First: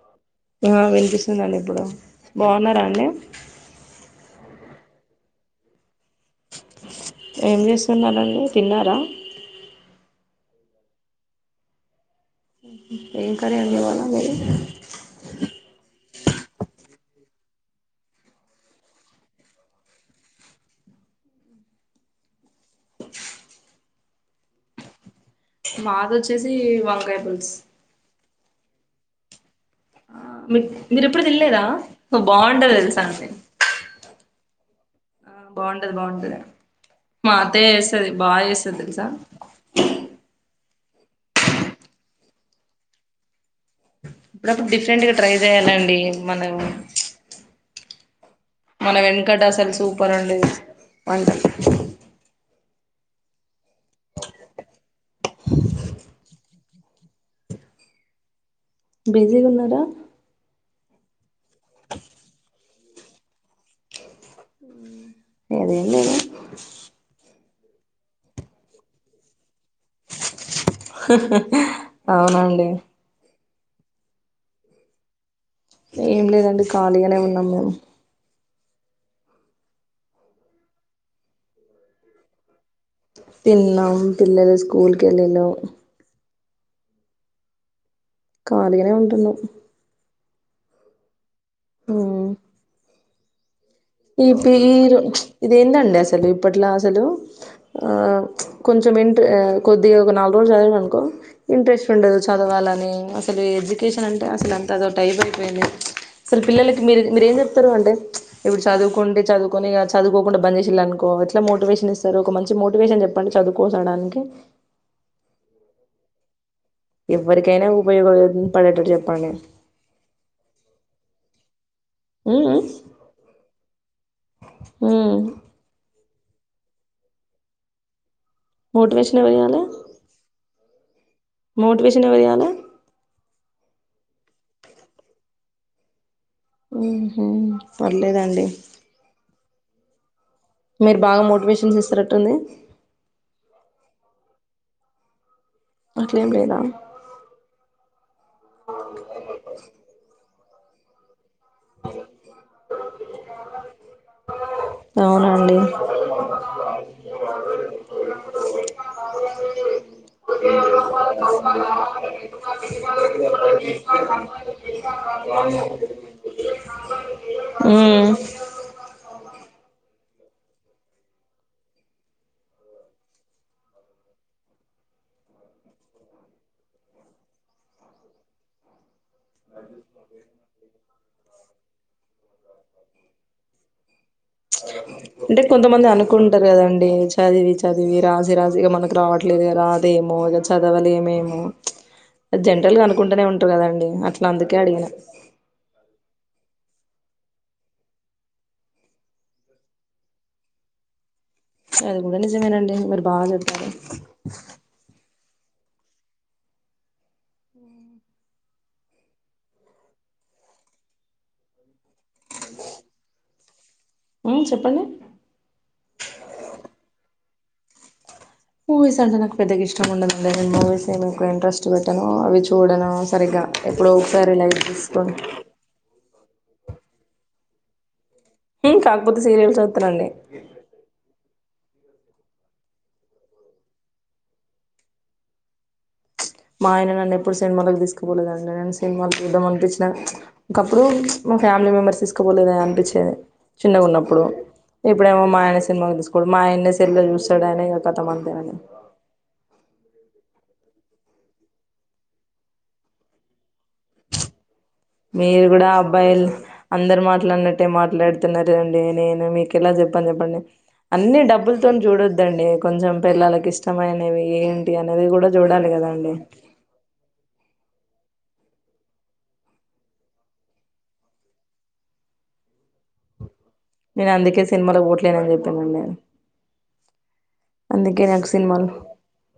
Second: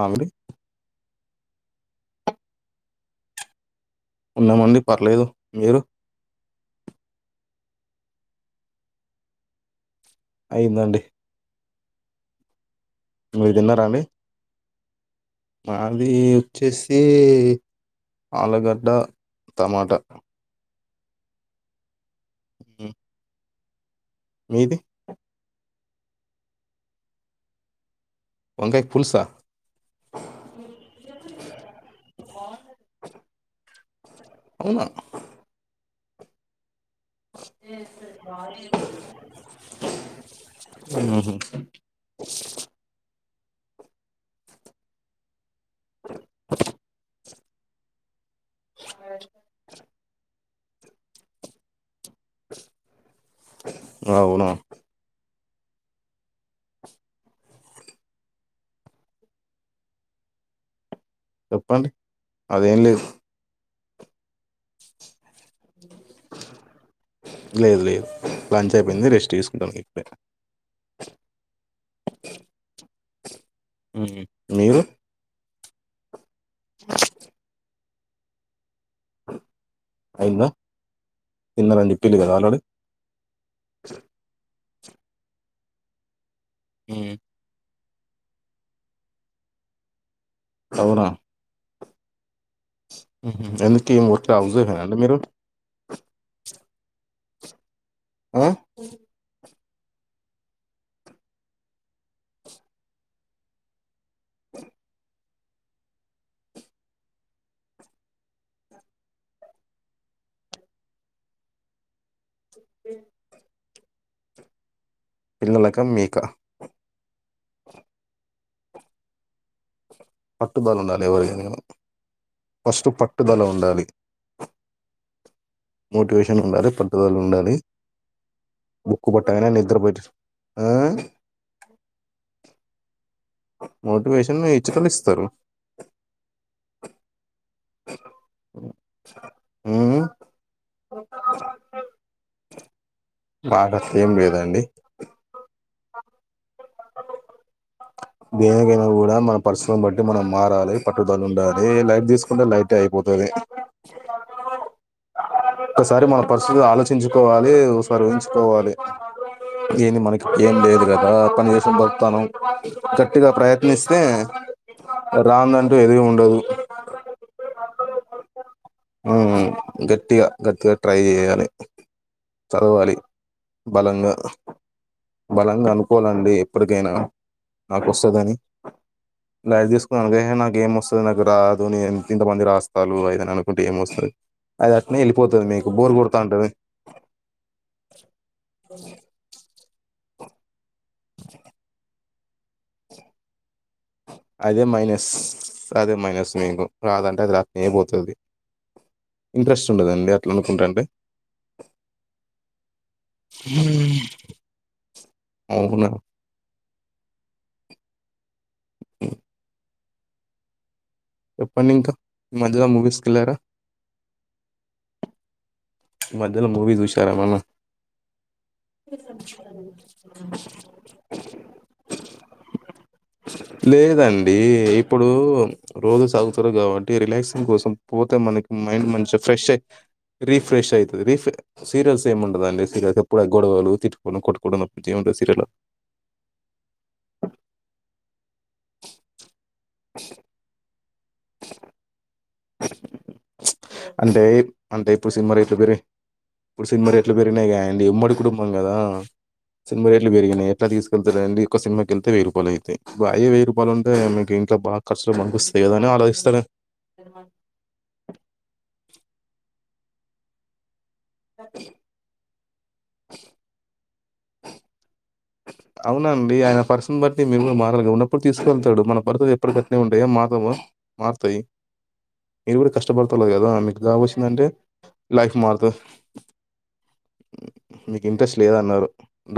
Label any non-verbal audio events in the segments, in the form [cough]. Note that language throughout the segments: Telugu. అ అండి ఆ వినిపిస్తుందండి ఇప్పుడు బాగున్నారా అండి ఉన్నామండి పర్లేదు మీరు ఏం చేస్తున్నారండి తిన్నారా అయిందండి ఏం మీరు కర్రీ అండి తిన్నారా ఇవాళ మీధి మాది వచ్చేసి ఆలుగడ్డ టమాట అ మీది మాది వచ్చేసి వంకాయ పులూసు వంకయ ఫూల్సా ఆ మీరు ఎప్పుడు తినలేదా బాగుంటది తెలుసా అండి అవునా ఆ బాగుంటది బాగుంటది మా అత్తయ్య చేస్తుంది బాగా చేస్తది తెలుసా ఉహు ఆప్పుడప్పుడు డిఫరెంట్గా ట్రై చేయాలండి మనం మన వెనుకట అసలు సూపర్ అండి వంట అవునా బిజిగున్నరా చెప్పండి అదేం లేదు [unintelligible] లేదు లేదు లంచ్ అయిపోయింది రెస్ట్ ఈసుకుంటాంది హు హు అవునండి ఉహు మీరు ఏం లేదండి ఖాళిగనే ఉన్నాం మేము అయింద తిన్నరని చెప్పిల్లు గదా ఆల్రెడీ తిన్నాం పిల్లలు స్కూల్ కెళ్ళినం ఊ కాలిగనే ఉంటున్న అవునా ఊహ్ ఉహు ఏంది ఈ పీరు ఇదేందండి అసలు ఇప్పట్ల అసలు ఆ ఆ కొంచెం ఎంట్ అ కొద్దిగా ఒక నాలు రోజుల్ చదివిన అనుకో ఇంట్రెస్ట్ ఉండదు చదవాలని అసలు ఎడ్జుక్ ఏషన్ అంటే అసలు అంత అదో టైబ్ అయిపోయింది, అసల్ పిల్లలకి మీరు మీరు ఏం జెప్తరు అంటే. ఇప్పుడు చదువుకుంటే చదువుకొని ఇగ చదువుకోకుండ బంజేసిల్లనుకో ఎట్ల మోటివేషన్ ఇస్తరు ఒక మన్ చి మోటివేషన్ చెప్పండి చదువుకోసడానికి పిల్లలక మీకా ఎవ్వరికైనా ఉపయోగం పడేటట్టు చెప్పండి పట్టుదల ఉండాలి ఎవరికైన ఇన ఫస్ట్ పట్టుదల ఉండాలి ఊ మోటివేషన్ ఉండాలి పట్టుదల ఉండాలి బుక్ మోటివేషన్ ఎవరు పట్టగానే ఇయ్యాలే నిద్రపోయ్ట్ ఆ మోటివేషన్ ఎవరియాలే మోటివేషన్ ఇచ్చేటోలు ఇస్తరు ఊహు పర్లేదండి ఊహు మీరు బాగా మోటివేషన్స్ ఇస్తుటట్టుంది పాట ఏం లేదండి అట్లేం లేద్ దేనికైనా గూడా మన పరిశ్రం బట్టి మనం మారాలే పట్టుదల ఉండా ఏ లైట్ దీసుకుంటే లైటే అయిపోతది అవునండి ఒక్కసారి మన పరిస్థితి ఆలోచించుకోవాలి ఓసారి ఊహించుకోవాలి ఏంది మనకి ఏం లేదు గదా పని చేసైన్ బతాను గట్టిగా ప్రయత్నిస్తే రాందంటూ ఏది ఉండదు ఊ ఆహా గట్టిగ గట్టిగ ట్రై చెయ్యాలే చదవాలి బలంగా బలంగా అనుకోవాలండి ఎప్పటికైనా నాకు ఒస్తదని లై దీసుకో అదే నాకు ఏం ఒస్తది నాకు రాదు నేన్ ఇంతమంది రాస్తాలు అయితే నేను [unintelligible] అంటే మీకు కొంతమంది బోర్ కొడతా అనుకుంటరు ఉంటుంది కదండి చదివి చదివి, రాసి రాసి ఇగ మనకు రావట్లేదు. రేదేమో ఇగ చదవలేమేమో జన్రల్ గా అనుకుంటనే ఉన్ ట్టు గదండి అట్ల అందుకే అడిగిన ఏమొ రాదంటే అది రా నేబోతది ఇంట్రెస్ట్ ఉండదండి అట్లా అనుకుంటాంటే. అది గూడా నిజమే నండి మీరు బాగ చెప్పారు అవునా [inaudible] చెప్పండి ఇంకా మధ్యలో మూవీస్కెళ్ళరా ఉమ్ చెప్పండి ఈ మధ్యలో మూవీ చూశారామెన్న మూవీస్ అంటే నాకు పెద్దగా ఇష్టం ఉండదండి నేను మూవీస్ నేను ఇంట్రెస్ట్ పెట్టాను అవి చూడను సరిగ్ లేదండి ఇప్పుడు రోజు సాదువుతారు కాబట్టి రిలాక్సింగ్ కోసం పోతే మనకి హ్మ్ మైండ్ మంచిగా కాకపోతే ఫ్రెష్ సీరియల్స్ అయి చూస్తానండి రిఫ్ తది రీఫె సీరియల్స్ ఏమి ఉండదండి సీరియల్స్ ఎప్పుడు గొడవలు తిట్కోను కొట్టుకోవడం దప్పితే ఏముంటది సీరియలో మా ఆయన నన్ను ఎప్పుడు సినిమాలకి దీసుకుపోలేదండి నేను సినిమాలు జూద్దాం అనిపించిన ఇక్ ప్పుడు మా ఫ్యామిలీ మెంబర్స్ తీసుకోపోలేదని అనిపిచ్చేదె చిన్నగా అంటే ఉన్నప్పుడు అంటే ఇప్పుడు ఇప్పుడేమో సినిమా మా రేట్లు ఆయన పెరిగి సినిమాకి దీసుకోడు మా ఆయనే సెల్ చూస్తాడునేక కథ అంతే గదా సినిమా రేట్లు బెరిగినయి ఎట్లా తీసుకెళ్తారండి ఒక సినిమాకి ఎళ్తే వెయ్యిూపాయలు అయితాయ్ అయ్యె వెయ్యి రూపాయలుంటే మీకి ఇంట్లో బా మీరు గుడా అబ్బాయిల్ అం అందరు మాట్లాడినట్టే మాట్లాడుతున్నారు అండి నేను మీకెలా జెప్పను జప్పండి అన్ని డబ్బులతోన్ చూడొద్దండి కొంచెం పెల్లాలకు ఇష్టమైనవి ఏంటి అన్ అవునండి ఆయన పర్సన్ బట్టి మీరు గూడా మారలుగా ఉన్న ప్పుడు తీసుకువెళ్తాడు మన [unintelligible] ఎప్పుడు గట్నే ఉండయా మారవ మారుతాయి మీరు గుడా కష్టపడతలే గదా మీకు జాబ్ నేను అందుకే వచ్చిందంటే సినిమాలకు పోట్లేనని లైఫ్ మారుత చెప్పానండి అందుకే మీకు నాకు ఇంట్రెస్ట్ సినిమాలు లేదన్నారు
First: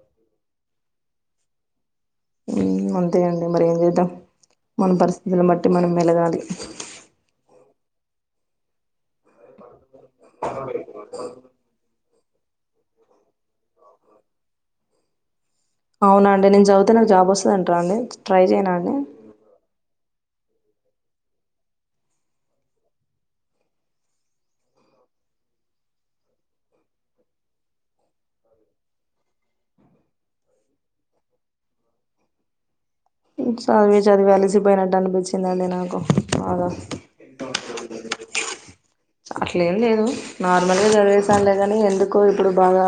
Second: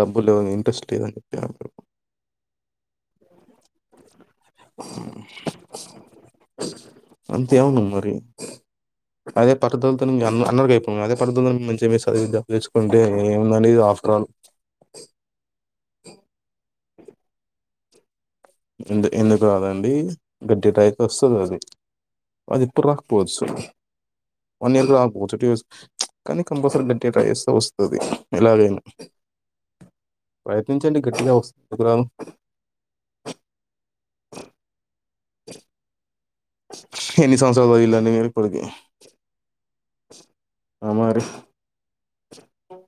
డబ్బులు ఇంట్రెస్ట్ లేదని [unintelligible] ఉమ్ అంతే అండి మరి ఏం జేద్దాం మన పరిస్థితులను బట్టి మనం మెలగాలి అంతేమన్న మరి అదే పర్దలతోని మీ అన్న అన్నదేపుం అదే పర్దలతో మంచిగ వేస్ అదే డబ్బు తెచ్చుకుంటే ఏముందండి ఇది ఆఫ్ట్రాల్ అవునండి నేను చదివితే నాకు జాబ్ వస్తది అంటార అండి ట్రై చేయనా అండి ఎందు ఎందుకు రాదండి గడ [unintelligible] వస్తదది అది ఇప్పుడు రాకపోవచ్చు వన్ ఇయర్ కు రాక పోవచ్చు టూ యస్ కానీ కంపల్సరీ గట్టిగ ట్రై చేస్తే వస్తది ఎలాగైనా ప్రయత్నించండి గట్టిగా వస్తు ఎందుకురాను ఇంగ్ చదివి చదివి అలిసిపోయినట్టు అనిపిచ్చిందండి నాకు బాగా ఎన్ని సంవత్సరాల వీలని కొడుగి అట్లే ఏం లేదు నార్మల్ గా మరి చదివేసానులేగాని ఎందు కో ఇప్పుడు బాగా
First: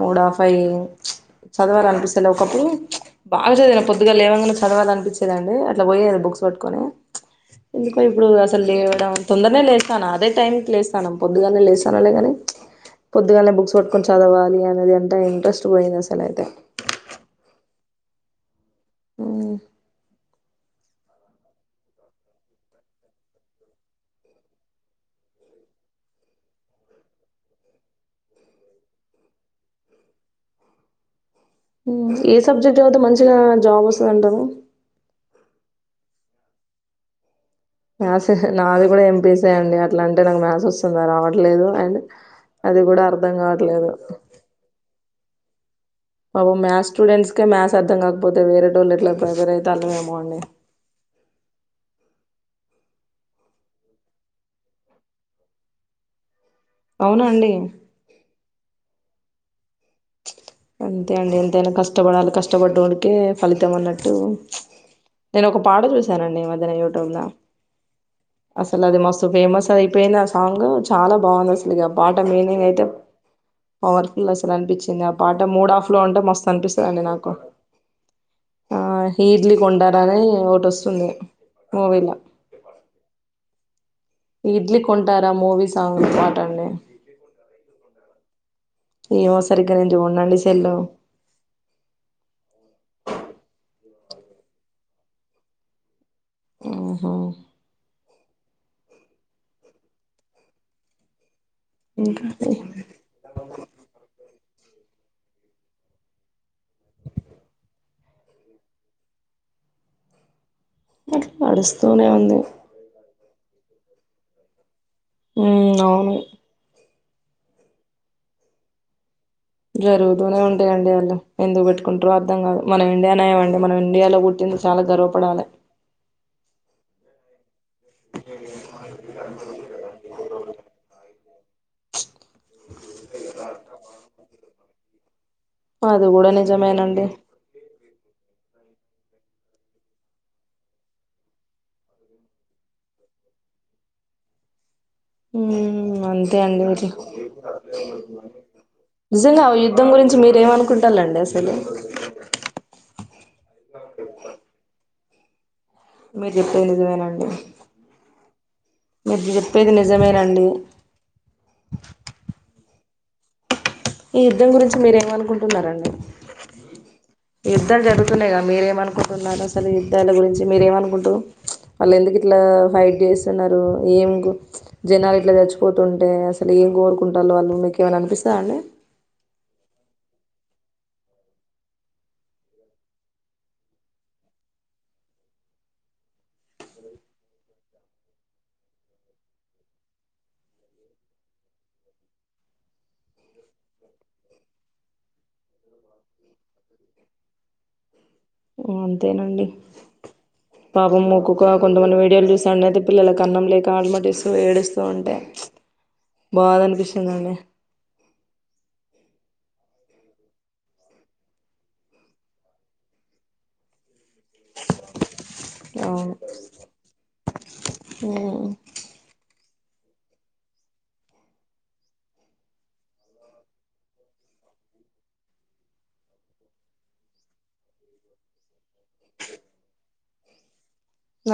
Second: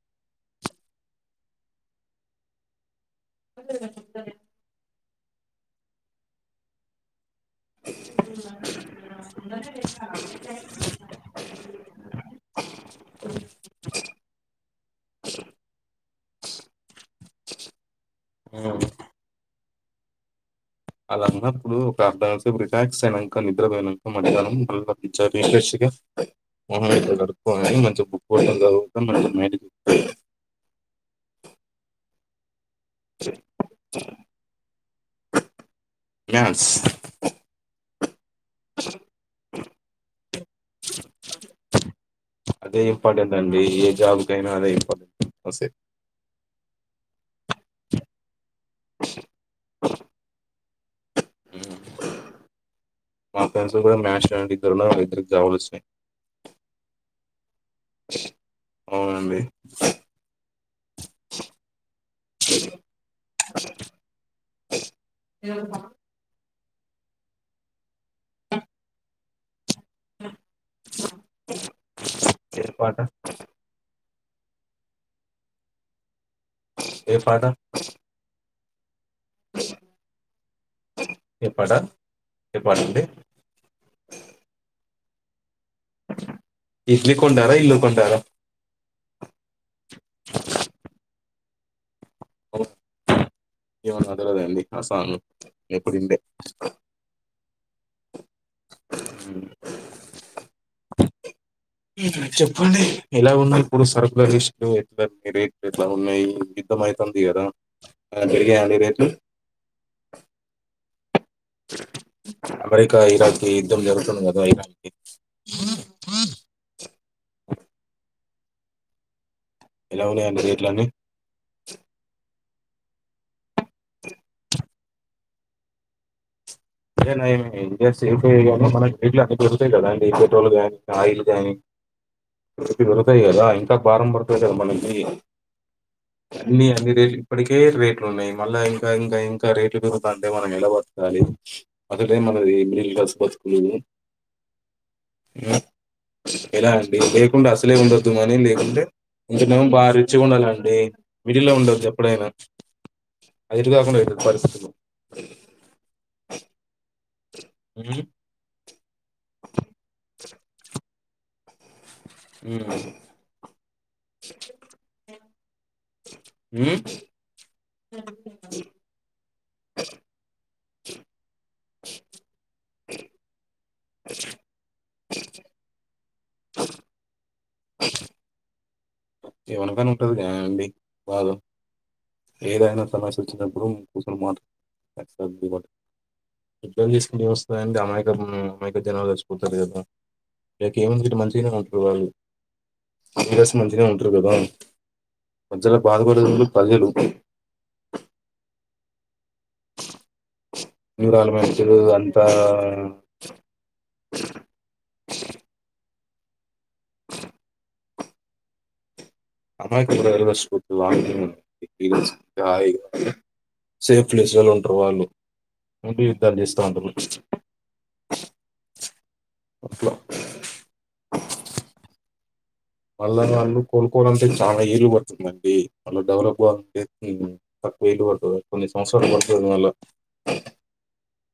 మూడ ఆఫైవు చదవాల అనిపిస్తలే ఒకప్పుడు బాగాచదివినా పొద్దుగల లేవంగానే చదవాల అనిపిచ్చేదండి అట్లా బొయేది బుక్స్ వట్టుకొని ఎందుకో ఇప్పుడు అసలు లేవడం తొందరనే లేస్ అదే టైమ్ కి లేస్తన్నం పొద్దుగల్నే లేస్తన్నలేగని పొద్దుగలే బుక్స్ పట్టుకొని చదవాలి అనేది అంతా ఇంట్రెస్ట్ బోయింది అసలు అయితే ఊ ఆ అలా అన్నప్పుడు ఒక అర్దగంటసేపం రిలాక్స్ అయినంక నిద్రబోయినాంక మద్యానం [unintelligible] మోహం అట్లా గడుక్కొని మంచిగా బుక్ వట్టుకొని చదువుతే [inaudible] ఊ ఏ సబ్జెక్ట్ జతివితే మంచిగా జాబొస్తది అంటరూ మ్యాస్ మ్యాథ్స్ నాది గూడా ఎంపీసిఏ అండి అట్లా అంటే నాకు మ్యాథ్స్ వస్తుందా రావట్లేదు అండ్ అదే అది గూడా ఇంపార్టెంట్ అర్ధం గావట్లేదు వసే బాబు మ్యా్స్ స్టూడెంట్స్కే మ్యాథస్ అర్థం కాకపోతే వేరే డోలెట్ల ఎవరైతే అళ్మేమో అండి ఇ మాపుంంత కూడా మ్యాచ్ అనికి ధరణ వ్యతిరేక్త వలు న అవునండి అ మీ అంతే అండి ఎంతైనా కష్టపడాలి కష్టపడ వాడికే ఫలితం అన్నట్టు నేను ఒక పాట చూశానండి మధ్యన యూట్యూబ్ లో అసలు అది మస్తు ఫేమస్ అది అయిపోయిన ఆ సాంగ్ చాలా బాగుంది అసలు ఇక పాట మీనింగ్ ఏ అయితే పాట? పవర్ అసలు అనిపించింది ఆ పాట మూడు ఆఫ్ లో ఉంటే మొస్తుం అనిపిస్తుందండి ఏ నాకు పాట? ఆ ఈడ్లీ కొండార అని ఒటోస్తుంది ఏ పాట? మూవీలో ఏ పాట అండి? ఇడ్లీ కొంటారా మూవీ సాంగ్ పటండి కొంటార ఈమో సరిగానే దు ఉండండి సెల్లా మాత్రద అండి కసను ఎ ఎప్పుడిే [unintelligible] ఉహు అ [inaudible] ఇంకా చెప్పండి ఎలా ఉన్నారు ఇప్పుడు సరకుల లిస్ట్ ఒ ఎట్ల రేట్లు ఎట్లా ఉన్నాయి యుద్దమయీతందా ఇయళ ఆ బిడిగ అనివ [unintelligible] అట్లా నడుస్తూనే ఉంది అమెరికా ఈరోజ్ కి యుద్ధం జరుగుతుందిగదా ఇగ హ్మ్మ్ అవును ఓ [inaudible] జరుగుతూనే ఉన్నాయండి రేట్లన్నీ? ఉంటాయంండి ఆళ్ళు ఎందుకు పెట్టుకుంటారుో అర్థం కాదు మనం ఇండియానే ఏమండి మనం ఇండియాలో పుట్టింది చాలా గర్వపడాలి [inaudible] అదేనైయం ఇండియా సేఫ్ అయ్య కాగా మన గెడ్లు అన్ని పెరుతాయి కదండి ఈ పెట్రోల్ గానీ ఆయిల్ కాని ఇ దొరుకై కదా ఇంకా భారం పడుతుంది కదా మనకి అది కూడా ని నిజమేనండి అవివేల్ ఇప్పటికే రెప్ ఉన్నాయి మళ్ళా ఇంకా ఇంకా ఇంకా రేట్లు పెగుతంటే మనం ఎలా బతకాలి అదె టైం మనది మిడిల్ క్లాస్ బతుకులు మ్ ఉమ్ అంతే ఎలా ఇట్లా అండి లేకుండ అసలే ఉండదు గాని మీరంటె నిజంగా ఆ ఇంకనేేమో యుద్ధం బాగా గురించి రిచ్గా ఉండాలండి మీరేమనుకుంటాలండి మీడిల్లో అసలు ఉండదు ఎప్పుడైనా అటు ఇటు కాకుండా అయిపోతది పరిస్థితి మీరు చెప్పేది నిజమేనండి ఉమ్, మీరు చెప్పేది నిజమేనండి [inaudible] మ్ ఈ యుద్ధం గురించి మీరేమ్ అనుకుం ఉన్నారండి ఉమ్, యుద్ధాలు జరుగుతున్నాయి కదా మీరేమనుకుంటున్నారు అసలు యుద్ధాల గురించి మీరేమనుకుంటు వాళ్ళు ఎందుకు ఇట్లా ఫైట్ చేస్తున్నారు ఏం గు ంచ్ జనాలు ఇట్లా చచ్చిపోతుంటే అసలు ఏం కోరుకుంటాళ్లు వాళ్ళు మీకేమైనా అనిపిస్తాందా వనకనే ఉంటది బాగా ఏదైనా సమస్య వచ్చినప్పుడు కూర్చొని మాట్ సర్దు ఎస్ తీసు వస్తాండి అమాయికం అమాయిక జనాలు వచ్చిపోతారు కదా ఎకి ఏముంది మంచిగానే ఉంటారు వాళ్ళు ఈరస్ మంచిగా ఉంటారు కదా ప్రజ బాధపడుతు అదే రూపం మ్ అంతేనండి పాపం న్యూరాల మొక్కుకొ మనుషులు కొంతమంది అంతా విడియోలు చూస్తే పిల్లకి అన్నం లేక ఆలమటిస్తూ ఏడిస్తూ ఉంటే ంచ్ బాద అనిపిస్తుందండి అస్యి [unintelligible] సేఫ్ ప్లేస్ లోనే ఉంటరు. వాళ్ళు మొండి, అవును యుద్ధాలు చేస్తావుంటారు. ఉమ్. అట్లా మళ్ళ వాళ్ళు కోలుకోవాలంటే, చాలా ఏళ్లు పడుతుందండి. మళ్ళ డెవలప్ కావాలంటే మ్ వేయిట్ పడ్తది, కొన్ని సంసవత్సరాల పరిస్థితది మళ్ళ.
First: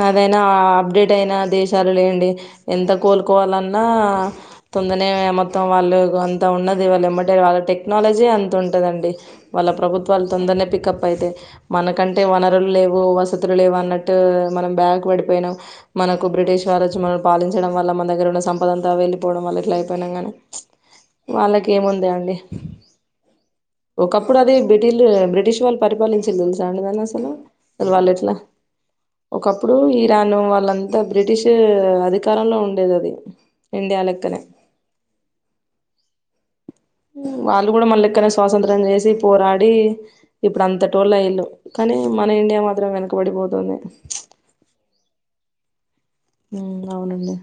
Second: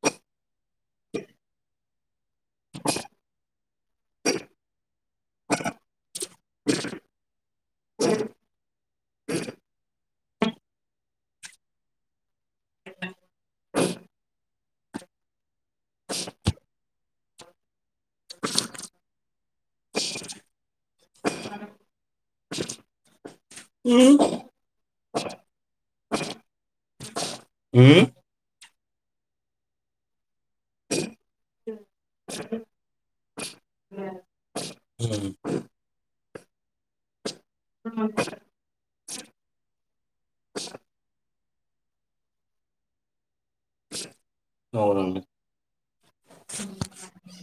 అదైనా అప్డేట్ అయినా, దేశాలు లేవండి ఎంత కోలుకోవాలన్. అ తొందర్నే మొత్తం వాళ్ళు అంత ఉన్నది. వాళ్లేమ్మంటే వాళ్ళు. టెక్నాలజీ అంత ఉంటదండి. వాళ్ళ ప్రభుత్వాలు తొందరనే పికప్ అయితయి. మనకంటే వనరులు లేవు, వసతులు లేవు అన్నట్టు. మనం బ్యాక్ పడిపోయినం, మనకు బ్రిటిష్ వాళ్ళ వచ్చి, మనం పాలించడం వల్ల, మన దగ్గర ఉన్న సంపదంతా వెళ్ళలిపోవడం వల్ల. లేక ఇట్ల అయిపోయినాం, గానీ వాళ్ళకి ఏముంది. అండి ఒకప్పుడు, అది బ్రిటిలు బ్రిటిష్ వాళ్ళు పరిపాలించింది. ఉందా అండి అసలు. హ్మ్. వాళ్ళు ఎట్లా ఒకప్పుడు, ఇరాను వాళ్ళంతా, బ్రిటిష్ అధికారంలో ఉండేది. అది ఇండియా లెక్కనే మ్ ఉ వాళ్ళు గూడా, మనళ్ళెక్కనే స్వాతంత్రం చేసి, పోరాడి ఇప్పుడు, అంత టోళ్ళు అయిళ్ళు కానీ మన ఇండియా మాత్రం, వెనక పడిపోతున్నది. అవునండి! ఉమ్, అవునండి!